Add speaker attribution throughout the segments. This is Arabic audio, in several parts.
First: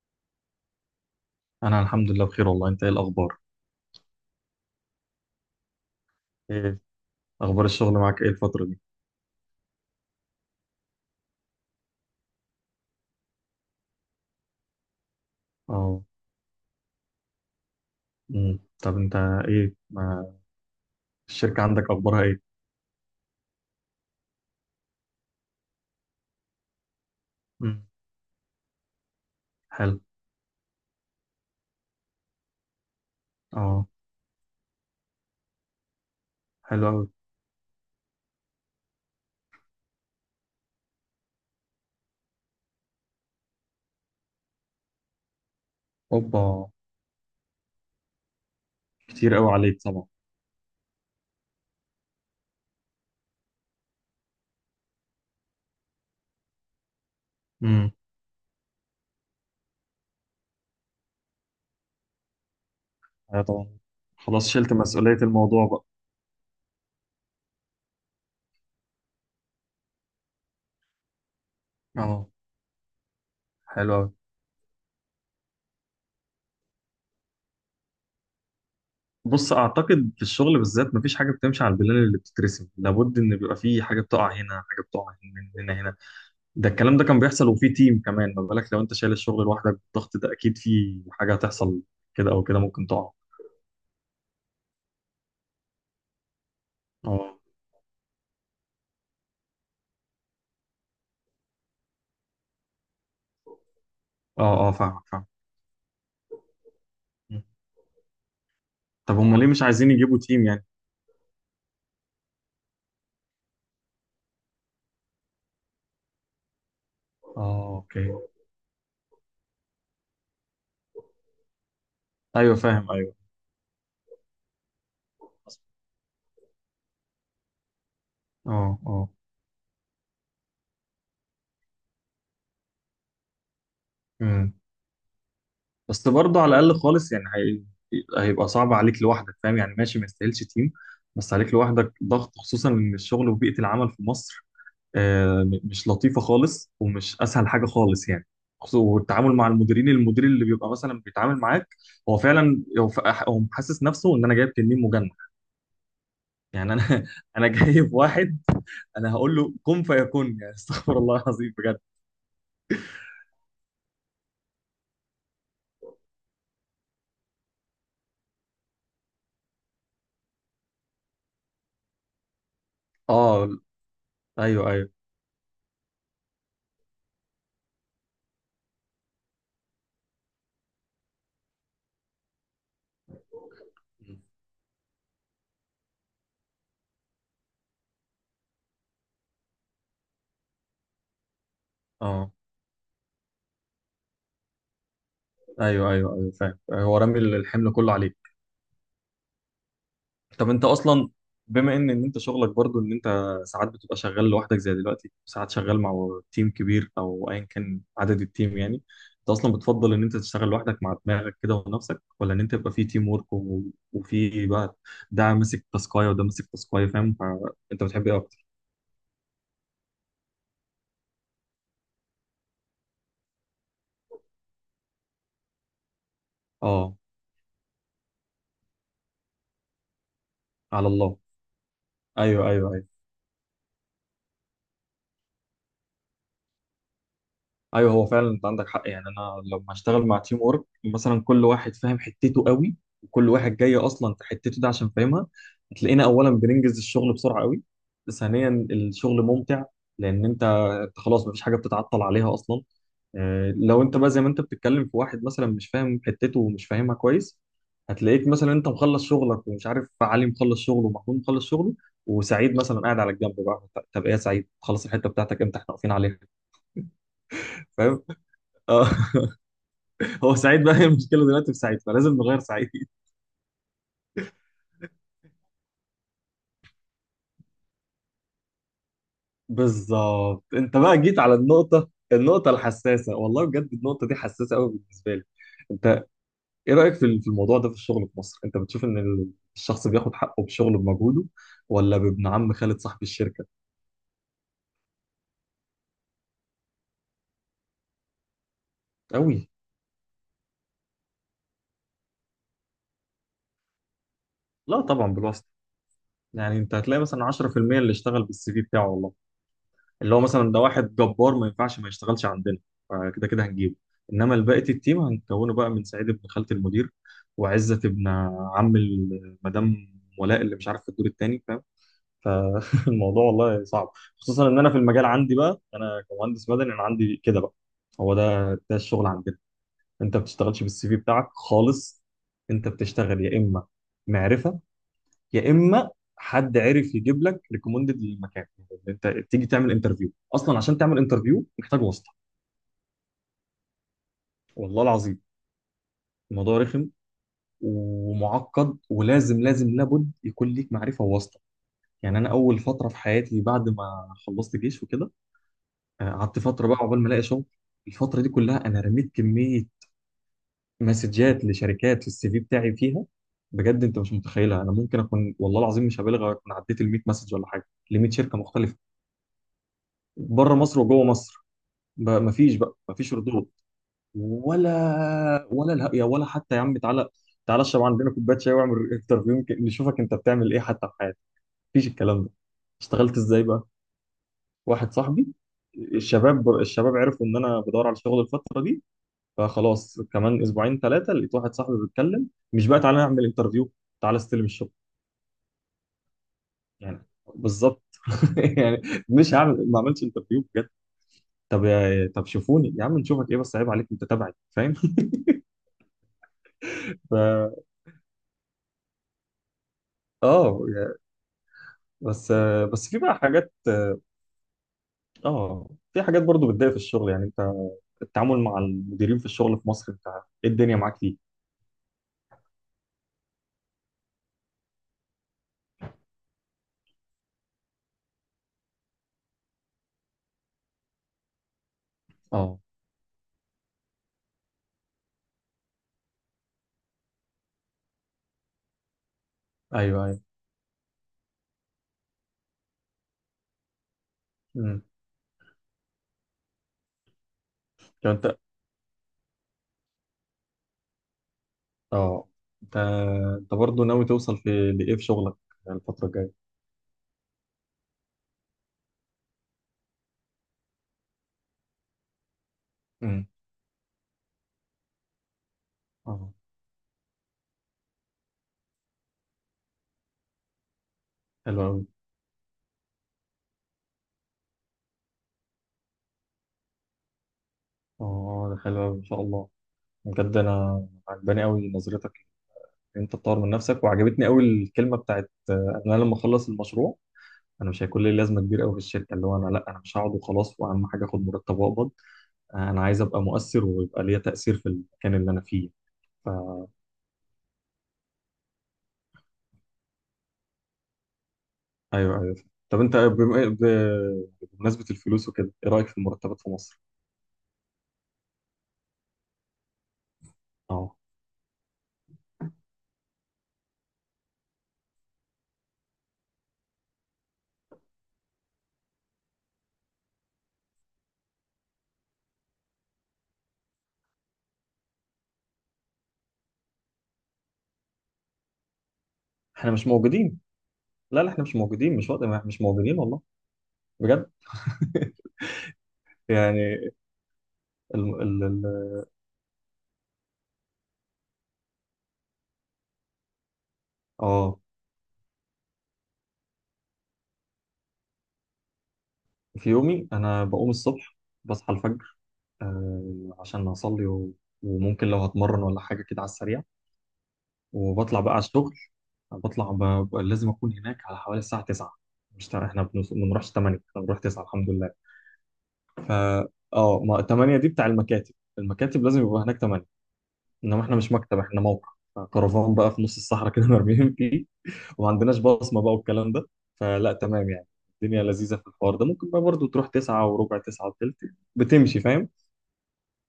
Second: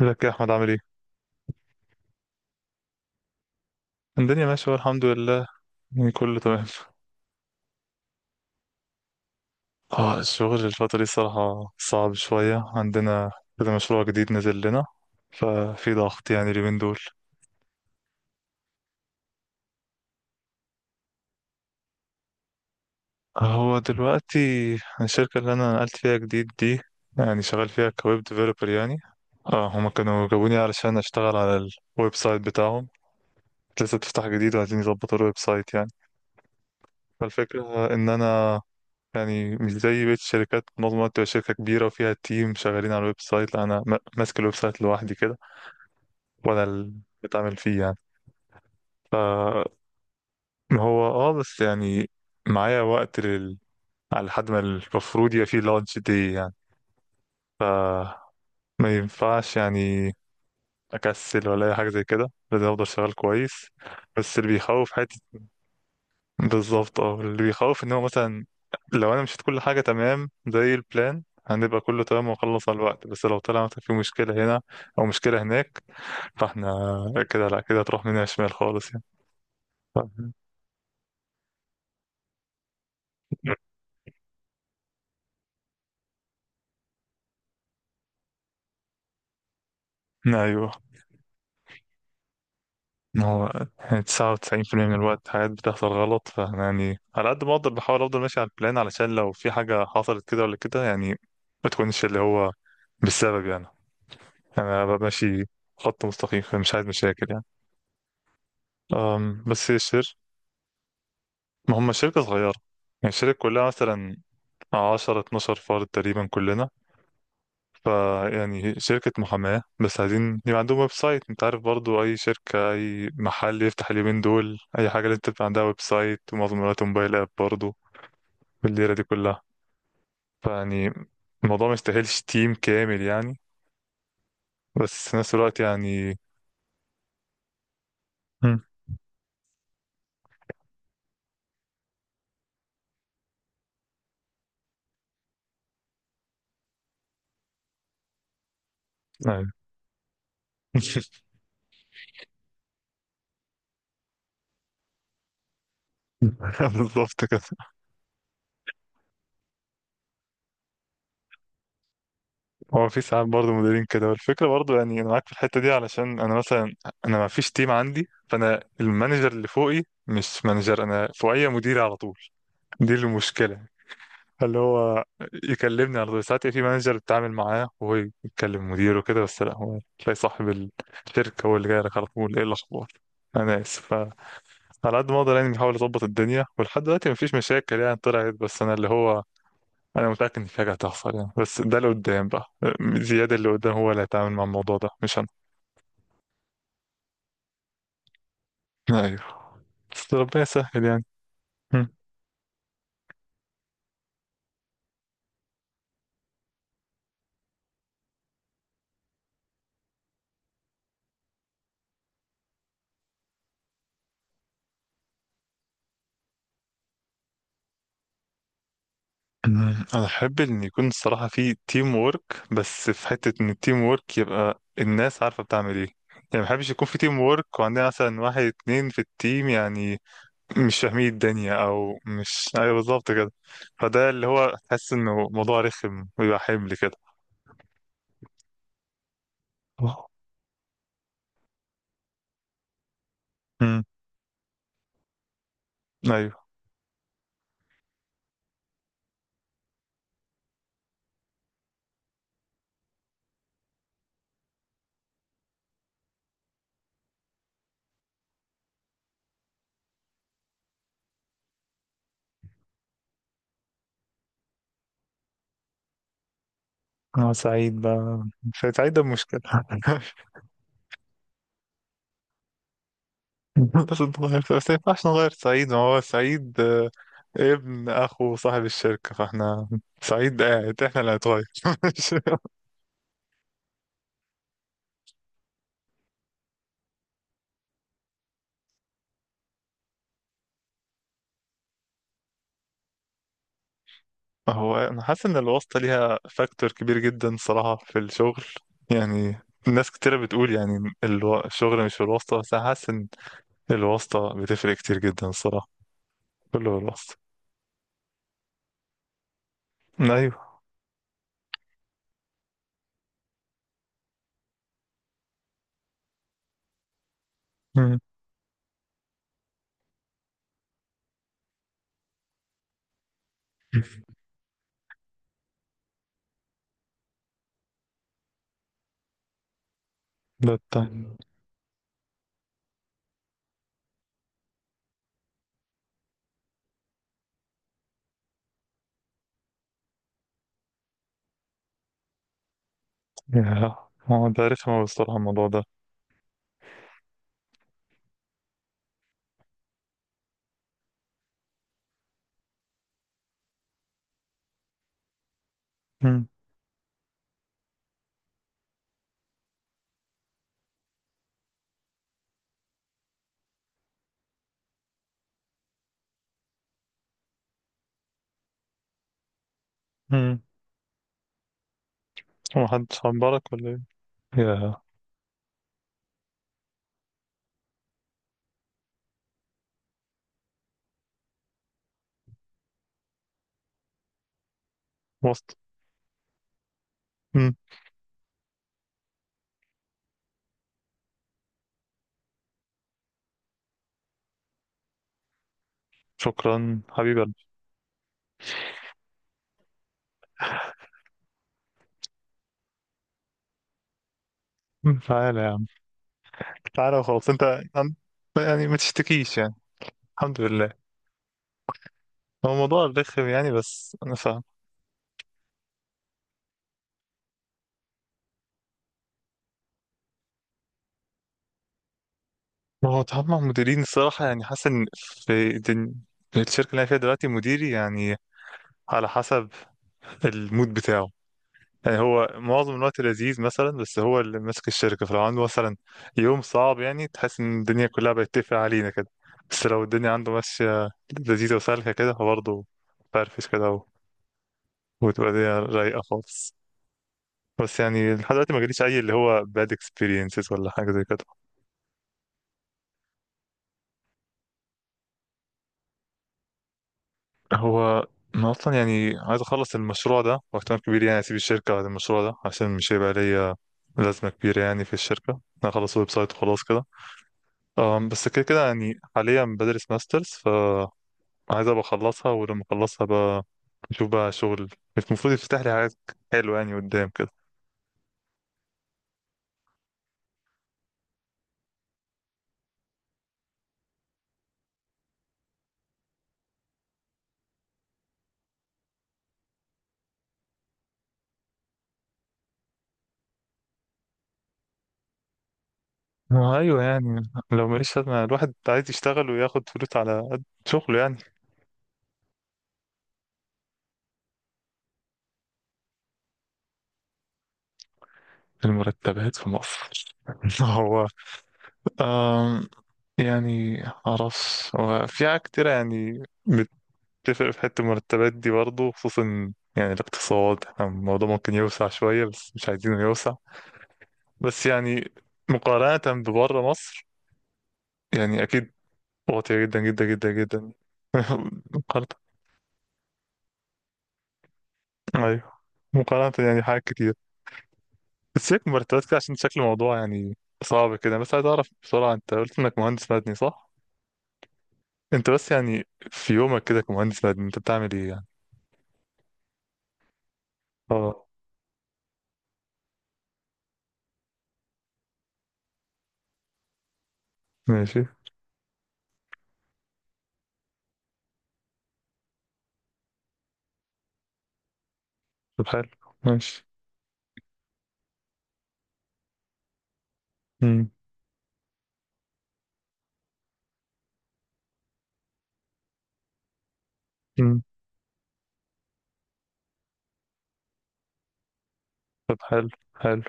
Speaker 1: ازيك يا احمد، عامل ايه؟
Speaker 2: انا الحمد لله بخير والله. انت ايه الاخبار؟
Speaker 1: الدنيا ماشيه والله، الحمد لله. يعني كله تمام.
Speaker 2: ايه اخبار الشغل معاك ايه الفتره دي؟
Speaker 1: اه، الشغل الفتره دي صراحه صعب شويه عندنا كده. مشروع جديد نزل لنا، ففي
Speaker 2: اه.
Speaker 1: ضغط يعني اليومين دول.
Speaker 2: طب انت ايه ما الشركه عندك اخبارها ايه؟
Speaker 1: هو دلوقتي الشركه اللي انا نقلت فيها جديد دي، يعني شغال
Speaker 2: امم.
Speaker 1: فيها كويب ديفلوبر يعني. اه، هما
Speaker 2: حلو.
Speaker 1: كانوا جابوني علشان اشتغل على الويب سايت بتاعهم.
Speaker 2: اه.
Speaker 1: لسه بتفتح جديد وعايزين يظبطوا الويب سايت يعني.
Speaker 2: حلو قوي.
Speaker 1: فالفكره ان انا يعني مش زي بقية الشركات منظمة تبقى شركة كبيرة وفيها تيم شغالين على الويب سايت. لا، أنا ماسك الويب سايت لوحدي كده. وأنا
Speaker 2: اوبا،
Speaker 1: اللي بتعمل فيه يعني. ف
Speaker 2: كتير قوي عليك طبعا.
Speaker 1: هو بس يعني معايا وقت على لحد ما المفروض يبقى فيه لانش دي يعني. ف
Speaker 2: امم.
Speaker 1: ما ينفعش يعني أكسل ولا أي حاجة زي كده، لازم أفضل شغال
Speaker 2: ايوه
Speaker 1: كويس.
Speaker 2: طبعا.
Speaker 1: بس
Speaker 2: خلاص،
Speaker 1: اللي
Speaker 2: شلت
Speaker 1: بيخوف
Speaker 2: مسؤوليه
Speaker 1: حتة،
Speaker 2: الموضوع بقى.
Speaker 1: بالظبط، اللي بيخوف ان هو مثلا لو انا مشيت كل حاجه تمام زي البلان هنبقى كله
Speaker 2: اه.
Speaker 1: تمام ونخلص على الوقت. بس لو طلع مثلا في
Speaker 2: حلو قوي.
Speaker 1: مشكله هنا او مشكله هناك، فاحنا كده لا كده هتروح مننا شمال خالص يعني.
Speaker 2: بص،
Speaker 1: ف-
Speaker 2: اعتقد في الشغل بالذات مفيش حاجه بتمشي على البلان اللي بتترسم، لابد ان بيبقى في حاجه بتقع هنا، حاجه بتقع هنا هنا هنا. ده الكلام ده كان بيحصل وفي تيم كمان، ما بالك لو انت شايل الشغل لوحدك بالضغط ده، اكيد
Speaker 1: ايوه.
Speaker 2: في حاجه هتحصل كده او كده، ممكن تقع.
Speaker 1: ما هو يعني 99% من الوقت حاجات بتحصل غلط. فاحنا يعني على
Speaker 2: اه
Speaker 1: قد ما اقدر بحاول افضل ماشي على البلان، علشان لو في حاجه حصلت كده ولا كده يعني ما تكونش اللي هو بالسبب يعني.
Speaker 2: اه اه،
Speaker 1: انا ببقى
Speaker 2: فاهمك فاهم.
Speaker 1: ماشي خط مستقيم، فمش عايز مشاكل يعني.
Speaker 2: طب هم ليه مش
Speaker 1: بس هي
Speaker 2: عايزين
Speaker 1: الشركة،
Speaker 2: يجيبوا تيم يعني؟
Speaker 1: ما هم شركة صغيرة. يعني الشركة كلها مثلا عشرة اتناشر فرد تقريبا كلنا.
Speaker 2: اه اوكي.
Speaker 1: فيعني شركة محاماة، بس عايزين يبقى عندهم ويب سايت. انت عارف برضو، أي
Speaker 2: ايوه
Speaker 1: شركة
Speaker 2: فاهم.
Speaker 1: أي
Speaker 2: ايوه.
Speaker 1: محل يفتح اليومين دول أي حاجة لازم تبقى عندها ويب سايت ومعظم الوقت موبايل آب برضو
Speaker 2: اه
Speaker 1: بالليلة دي
Speaker 2: اه.
Speaker 1: كلها. فيعني الموضوع ما يستاهلش تيم كامل يعني.
Speaker 2: امم.
Speaker 1: بس في نفس الوقت
Speaker 2: بس
Speaker 1: يعني.
Speaker 2: برضه على الاقل خالص، يعني هيبقى
Speaker 1: مم.
Speaker 2: صعب عليك لوحدك فاهم يعني، ماشي ما يستاهلش تيم، بس عليك لوحدك ضغط، خصوصا ان الشغل وبيئه العمل في مصر مش لطيفه خالص ومش اسهل حاجه خالص يعني. والتعامل مع
Speaker 1: أيوة.
Speaker 2: المديرين، المدير اللي بيبقى مثلا بيتعامل معاك هو فعلا هو ف- هو حاسس نفسه ان انا جايب تنين مجنح. يعني انا
Speaker 1: بالظبط كده.
Speaker 2: انا جايب واحد، انا هقول له كن فيكون يعني. استغفر الله العظيم بجد.
Speaker 1: هو في ساعات برضه مديرين كده، والفكرة برضه يعني أنا معاك في الحتة دي. علشان أنا مثلا أنا ما فيش تيم عندي، فأنا المانجر اللي فوقي مش مانجر، أنا فوقي مديري على طول. دي
Speaker 2: اه
Speaker 1: المشكلة. اللي
Speaker 2: ايوه ايوه.
Speaker 1: هو يكلمني على طول. ساعات في مانجر بتعامل معاه وهو يتكلم مديره وكده، بس لا، هو تلاقي صاحب الشركة هو اللي جاي لك على طول، إيه الأخبار؟ أنا آسف. فعلى قد ما أقدر يعني بحاول أظبط الدنيا، ولحد دلوقتي مفيش مشاكل يعني طلعت. بس أنا اللي هو انا متاكد ان في حاجه هتحصل يعني، بس ده اللي قدام
Speaker 2: اه
Speaker 1: بقى. زياد اللي قدام هو اللي هيتعامل مع الموضوع ده مش انا.
Speaker 2: ايوه ايوه ايوه فاهم، هو رامي الحمل كله عليك.
Speaker 1: ايوه، بس ربنا
Speaker 2: طب انت
Speaker 1: يسهل يعني.
Speaker 2: اصلا، بما
Speaker 1: مم.
Speaker 2: ان انت شغلك برضو ان انت ساعات بتبقى شغال لوحدك زي دلوقتي، ساعات شغال مع تيم كبير او ايا كان عدد التيم يعني، انت اصلا بتفضل ان انت تشتغل لوحدك مع دماغك كده ونفسك، ولا ان انت يبقى في تيم ورك وفي بقى ده ماسك تاسكايه وده ماسك تاسكايه فاهم؟ فانت بتحب ايه اكتر؟
Speaker 1: مم. انا احب ان يكون الصراحه في تيم وورك. بس في حته ان التيم وورك يبقى الناس عارفه بتعمل ايه يعني. ما بحبش يكون
Speaker 2: اه
Speaker 1: في تيم وورك وعندنا مثلا واحد اتنين في التيم يعني مش
Speaker 2: على
Speaker 1: فاهمين
Speaker 2: الله.
Speaker 1: الدنيا او مش،
Speaker 2: ايوه
Speaker 1: ايوه
Speaker 2: ايوه
Speaker 1: بالظبط كده. فده اللي هو حاسس انه موضوع رخم ويبقى حمل كده.
Speaker 2: ايوه. هو فعلا انت عندك حق، يعني انا لما اشتغل
Speaker 1: أوه.
Speaker 2: مع تيم ورك مثلا كل واحد فاهم حتته قوي، وكل واحد جاي
Speaker 1: مم.
Speaker 2: اصلا في حتته ده عشان فاهمها، هتلاقينا اولا
Speaker 1: ايوه.
Speaker 2: بننجز الشغل بسرعه قوي، ثانيا الشغل ممتع، لان أنت خلاص مفيش حاجه بتتعطل عليها اصلا. لو انت بقى زي ما انت بتتكلم في واحد مثلا مش فاهم حتته ومش فاهمها كويس، هتلاقيك مثلا انت مخلص شغلك، ومش عارف علي مخلص شغله، ومحمود مخلص شغله، وسعيد مثلا قاعد على الجنب بقى. طب ايه يا سعيد، خلص الحته بتاعتك امتى، احنا واقفين عليها.
Speaker 1: انا سعيد
Speaker 2: فاهم؟
Speaker 1: بقى مش
Speaker 2: اه
Speaker 1: سعيد، ده مشكلة.
Speaker 2: هو سعيد بقى، هي المشكله دلوقتي في سعيد، فلازم نغير سعيد.
Speaker 1: لازم نغير. بس ما ينفعش نغير سعيد، ما هو سعيد ابن اخو صاحب الشركة، فاحنا سعيد
Speaker 2: بالظبط، انت
Speaker 1: قاعد، احنا
Speaker 2: بقى
Speaker 1: اللي
Speaker 2: جيت على
Speaker 1: هنتغير.
Speaker 2: النقطه
Speaker 1: مش-
Speaker 2: النقطه الحساسه. والله بجد النقطه دي حساسه قوي بالنسبه لي. انت ايه رايك في في الموضوع ده؟ في الشغل في مصر انت بتشوف ان الشخص بياخد حقه بشغله بمجهوده، ولا بابن عم خالد صاحب الشركه؟
Speaker 1: هو انا حاسس ان الواسطة ليها فاكتور كبير جدا صراحة في الشغل يعني.
Speaker 2: قوي.
Speaker 1: ناس كتيرة بتقول يعني الشغل مش في الواسطة، بس انا حاسس ان الواسطة بتفرق
Speaker 2: لا
Speaker 1: كتير
Speaker 2: طبعا
Speaker 1: جدا
Speaker 2: بالواسطه.
Speaker 1: الصراحة.
Speaker 2: يعني انت
Speaker 1: كله
Speaker 2: هتلاقي
Speaker 1: الواسطة.
Speaker 2: مثلا 10% اللي اشتغل بالسي في بتاعه والله، اللي هو
Speaker 1: ايوه.
Speaker 2: مثلا ده واحد جبار ما ينفعش ما يشتغلش عندنا، فكده كده هنجيبه، انما بقيه التيم هنكونه بقى من سعيد ابن خالة المدير، وعزت
Speaker 1: مم.
Speaker 2: ابن عم مدام ولاء اللي مش عارف في الدور التاني فاهم. فالموضوع والله صعب، خصوصا ان انا في المجال عندي بقى، انا كمهندس مدني انا عندي كده بقى. هو ده الشغل عندنا، انت ما
Speaker 1: ده
Speaker 2: بتشتغلش بالسي
Speaker 1: التاني.
Speaker 2: في
Speaker 1: مم.
Speaker 2: بتاعك خالص. انت بتشتغل يا اما معرفه، يا اما حد عرف يجيب لك ريكومندد للمكان، يعني انت تيجي تعمل انترفيو اصلا عشان تعمل انترفيو محتاج واسطه.
Speaker 1: يا، هو ده رخم
Speaker 2: والله
Speaker 1: أوي الصراحة
Speaker 2: العظيم
Speaker 1: الموضوع ده.
Speaker 2: الموضوع رخم ومعقد، ولازم لازم لابد يكون ليك معرفه وواسطه. يعني انا اول فتره في حياتي بعد ما خلصت جيش وكده،
Speaker 1: مم.
Speaker 2: قعدت فتره بقى عقبال ما الاقي شغل. الفتره دي كلها انا رميت كميه مسجات لشركات في السي في بتاعي فيها. بجد انت مش متخيلها، انا ممكن اكون والله العظيم مش هبالغ اكون عديت ال 100 مسج ولا حاجه، ل 100 شركه مختلفه،
Speaker 1: مم.
Speaker 2: بره مصر وجوه مصر. ما مفيش
Speaker 1: هو
Speaker 2: بقى،
Speaker 1: محدش
Speaker 2: مفيش ردود.
Speaker 1: عبرك ولا ايه؟ يا.
Speaker 2: ولا الهق يا ولا، حتى يا عم تعالى تعالى اشرب عندنا كوبايه شاي واعمل انترفيو، يمكن نشوفك انت بتعمل ايه حتى في حياتك. مفيش الكلام ده. اشتغلت ازاي بقى؟ واحد صاحبي،
Speaker 1: واسطة.
Speaker 2: الشباب عرفوا ان انا بدور على شغل الفتره دي، فخلاص كمان اسبوعين ثلاثه لقيت واحد صاحبي بيتكلم، مش بقى تعالى نعمل انترفيو، تعالى استلم الشغل.
Speaker 1: شكرا
Speaker 2: يعني
Speaker 1: حبيبي. قلبي.
Speaker 2: بالظبط يعني، مش هعمل، ما عملتش انترفيو بجد. طب طب شوفوني يا عم، نشوفك ايه بس، عيب عليك انت تبعي فاهم.
Speaker 1: تعالى يا عم، تعالى
Speaker 2: ف-
Speaker 1: وخلاص انت. عن- يعني ما تشتكيش يعني، الحمد
Speaker 2: اه
Speaker 1: لله.
Speaker 2: بس.
Speaker 1: هو الموضوع
Speaker 2: في بقى
Speaker 1: رخم يعني،
Speaker 2: حاجات،
Speaker 1: بس انا فاهم.
Speaker 2: اه في حاجات برضو بتضايق في الشغل. يعني انت التعامل مع المديرين في الشغل في مصر، انت ايه الدنيا معاك فيه؟
Speaker 1: هو التعامل مع المديرين الصراحة يعني حاسس ان في الشركة اللي انا فيها دلوقتي مديري يعني على حسب المود بتاعه. يعني هو
Speaker 2: اه
Speaker 1: معظم الوقت لذيذ مثلا، بس هو اللي ماسك الشركة، فلو عنده مثلا يوم صعب يعني تحس ان الدنيا كلها بتتقفل علينا كده. بس لو
Speaker 2: ايوه
Speaker 1: الدنيا
Speaker 2: ايوه.
Speaker 1: عنده ماشية لذيذة وسالكة كده، فبرضه فرفش كده،
Speaker 2: امم
Speaker 1: وتبقى دي رايقة خالص. بس
Speaker 2: لو
Speaker 1: يعني لحد
Speaker 2: انت
Speaker 1: دلوقتي ما جاليش أي اللي هو bad experiences ولا حاجة زي كده.
Speaker 2: اه انت انت برضو ناوي توصل في لايه في شغلك الفترة الجاية؟
Speaker 1: هو أنا أصلا يعني عايز أخلص المشروع ده، واحتمال كبير يعني أسيب الشركة بعد المشروع ده، عشان مش هيبقى
Speaker 2: امم.
Speaker 1: ليا لازمة كبيرة يعني في الشركة. أنا أخلص ويب
Speaker 2: اه
Speaker 1: سايت وخلاص كده. بس كده كده يعني حاليا بدرس ماسترز، فعايز
Speaker 2: حلو
Speaker 1: أبقى
Speaker 2: قوي.
Speaker 1: أخلصها. ولما أخلصها بقى نشوف بقى شغل، المفروض يفتح لي حاجات حلوة يعني قدام كده.
Speaker 2: اه ده حلو قوي ان شاء الله. بجد انا عجباني قوي نظرتك، ان انت تطور من نفسك. وعجبتني قوي الكلمه بتاعت انا لما اخلص المشروع انا مش هيكون لي لازمه كبيره قوي في الشركه، اللي هو انا مش هقعد وخلاص واهم حاجه اخد مرتب واقبض، انا عايز ابقى مؤثر ويبقى ليا تأثير في المكان اللي انا فيه.
Speaker 1: ما هو أيوه يعني، لو ماليش لازمة الواحد عايز يشتغل وياخد فلوس على قد شغله يعني.
Speaker 2: فايوه ايوه. طب انت بمناسبة الفلوس وكده، ايه رأيك في المرتبات في مصر؟
Speaker 1: المرتبات في مصر.
Speaker 2: اه.
Speaker 1: هو آم، يعني معرفش، هو في حاجات كتيرة يعني بتفرق في حتة المرتبات دي برضه. خصوصا يعني الاقتصاد، احنا الموضوع ممكن يوسع شوية بس مش عايزينه يوسع. بس يعني مقارنة ببره مصر، يعني أكيد واطية
Speaker 2: احنا
Speaker 1: جدا
Speaker 2: مش
Speaker 1: جدا جدا
Speaker 2: موجودين،
Speaker 1: جدا.
Speaker 2: لا لا احنا مش موجودين،
Speaker 1: مقارنة.
Speaker 2: مش وقت، مش موجودين والله. بجد
Speaker 1: أيوه، مقارنة يعني
Speaker 2: يعني
Speaker 1: حاجات كتير.
Speaker 2: ال ال
Speaker 1: بس
Speaker 2: ال
Speaker 1: هيك مرتبات كده عشان شكل الموضوع يعني صعب كده. بس عايز أعرف بسرعة، أنت قلت إنك مهندس مدني صح؟
Speaker 2: اه
Speaker 1: انت بس يعني في يومك كده كمهندس مدني انت بتعمل ايه يعني؟
Speaker 2: في يومي انا بقوم الصبح،
Speaker 1: اه.
Speaker 2: بصحى الفجر آه عشان اصلي وممكن لو هتمرن ولا حاجة كده على السريع،
Speaker 1: ماشي.
Speaker 2: وبطلع بقى على الشغل. بطلع لازم اكون هناك على حوالي الساعه 9. مش تع- احنا بنوص- ما بنروحش 8، احنا بنروح 9 الحمد لله.
Speaker 1: طب حلو.
Speaker 2: ف
Speaker 1: ماشي.
Speaker 2: اه ما 8 دي بتاع المكاتب، المكاتب لازم يبقى هناك 8، انما
Speaker 1: امم.
Speaker 2: احنا مش مكتب، احنا موقع. كرفان بقى في نص الصحراء كده مرميين فيه، وما عندناش بصمه بقى والكلام ده، فلا تمام
Speaker 1: امم.
Speaker 2: يعني. الدنيا لذيذه في الحوار ده، ممكن بقى برضه تروح 9 وربع، 9 وثلث، بتمشي فاهم.
Speaker 1: طب حلو. حلو.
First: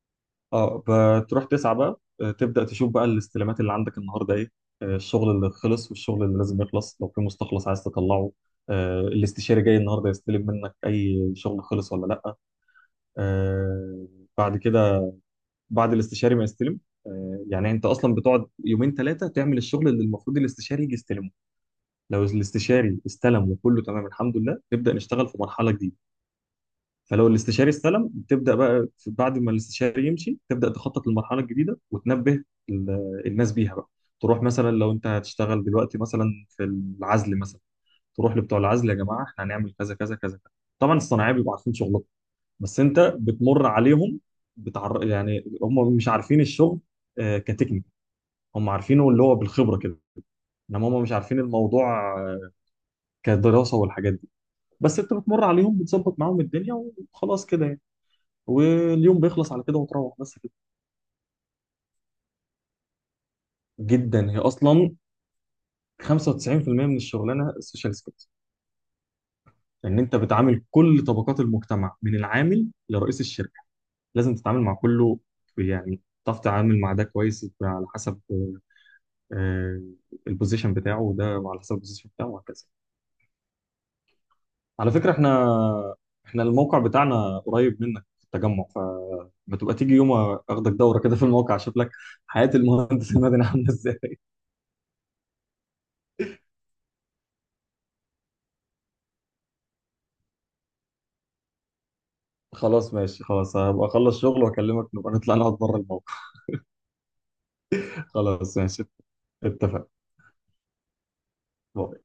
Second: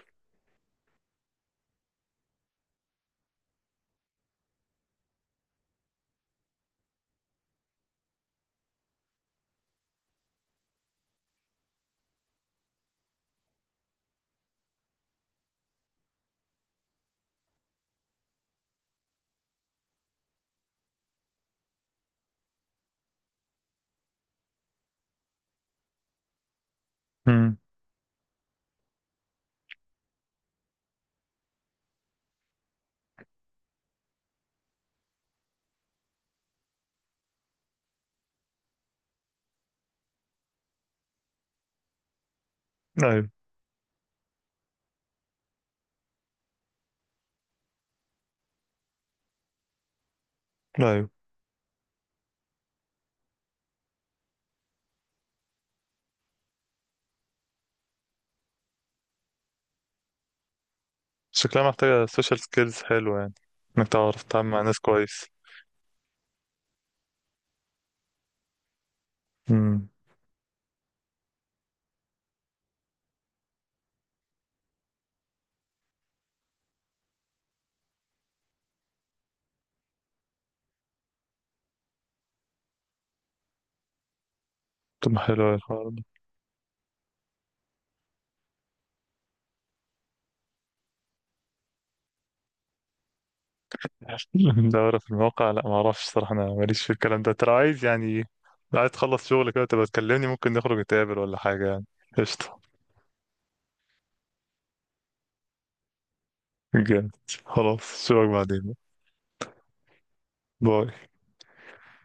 Speaker 2: اه بتروح تسعى بقى، تبدأ تشوف بقى الاستلامات اللي عندك النهارده ايه، الشغل اللي خلص والشغل اللي لازم يخلص، لو في مستخلص عايز تطلعه، الاستشاري جاي النهارده يستلم منك اي شغل خلص ولا لا. آه، بعد كده بعد الاستشاري ما يستلم، يعني انت اصلا بتقعد يومين ثلاثه تعمل الشغل اللي المفروض الاستشاري يجي يستلمه. لو الاستشاري استلم وكله تمام الحمد لله نبدأ نشتغل في مرحلة جديدة. فلو
Speaker 1: امم.
Speaker 2: الاستشاري استلم تبدا بقى بعد ما الاستشاري يمشي تبدا تخطط للمرحله الجديده، وتنبه الناس بيها بقى. تروح مثلا لو انت هتشتغل دلوقتي مثلا في العزل مثلا، تروح لبتوع العزل، يا جماعه احنا هنعمل كذا كذا كذا كذا. طبعا الصناعيه بيبقوا عارفين شغلهم، بس انت
Speaker 1: ايوه.
Speaker 2: بتمر عليهم يعني هم مش عارفين الشغل آه كتكنيك، هم عارفينه اللي هو بالخبره كده، انما هم
Speaker 1: ايوه.
Speaker 2: مش عارفين الموضوع آه كدراسه والحاجات دي. بس انت بتمر عليهم بتظبط معاهم الدنيا وخلاص كده يعني. واليوم بيخلص على كده وتروح، بس كده.
Speaker 1: شكلها محتاجة سوشيال سكيلز حلوة يعني، انك تعرف
Speaker 2: جدا، هي
Speaker 1: تتعامل مع ناس
Speaker 2: اصلا
Speaker 1: كويس.
Speaker 2: 95% من الشغلانه السوشيال سكيلز،
Speaker 1: امم.
Speaker 2: لان انت بتعامل كل طبقات المجتمع من العامل لرئيس الشركه، لازم تتعامل مع كله. يعني تعرف تتعامل مع ده كويس على حسب آه البوزيشن بتاعه، وده وعلى حسب البوزيشن بتاعه وهكذا. على
Speaker 1: طب
Speaker 2: فكره
Speaker 1: ما حلو أوي الحوار
Speaker 2: احنا
Speaker 1: ده.
Speaker 2: احنا الموقع بتاعنا قريب منك في التجمع، فما تبقى تيجي يوم اخدك دوره كده في الموقع، اشوف لك حياه المهندس المدني عامله ازاي.
Speaker 1: دورة في المواقع؟ لا، ما اعرفش صراحة، انا ماليش في الكلام ده. ترى عايز يعني، لو عايز تخلص شغل كده تبقى تكلمني، ممكن نخرج نتقابل ولا حاجة يعني. قشطة.
Speaker 2: خلاص ماشي، خلاص هبقى اخلص شغل واكلمك، نبقى نطلع نقعد بره الموقع.
Speaker 1: جامد. خلاص، اشوفك
Speaker 2: خلاص
Speaker 1: بعدين.
Speaker 2: ماشي، اتفق.
Speaker 1: باي.
Speaker 2: باي.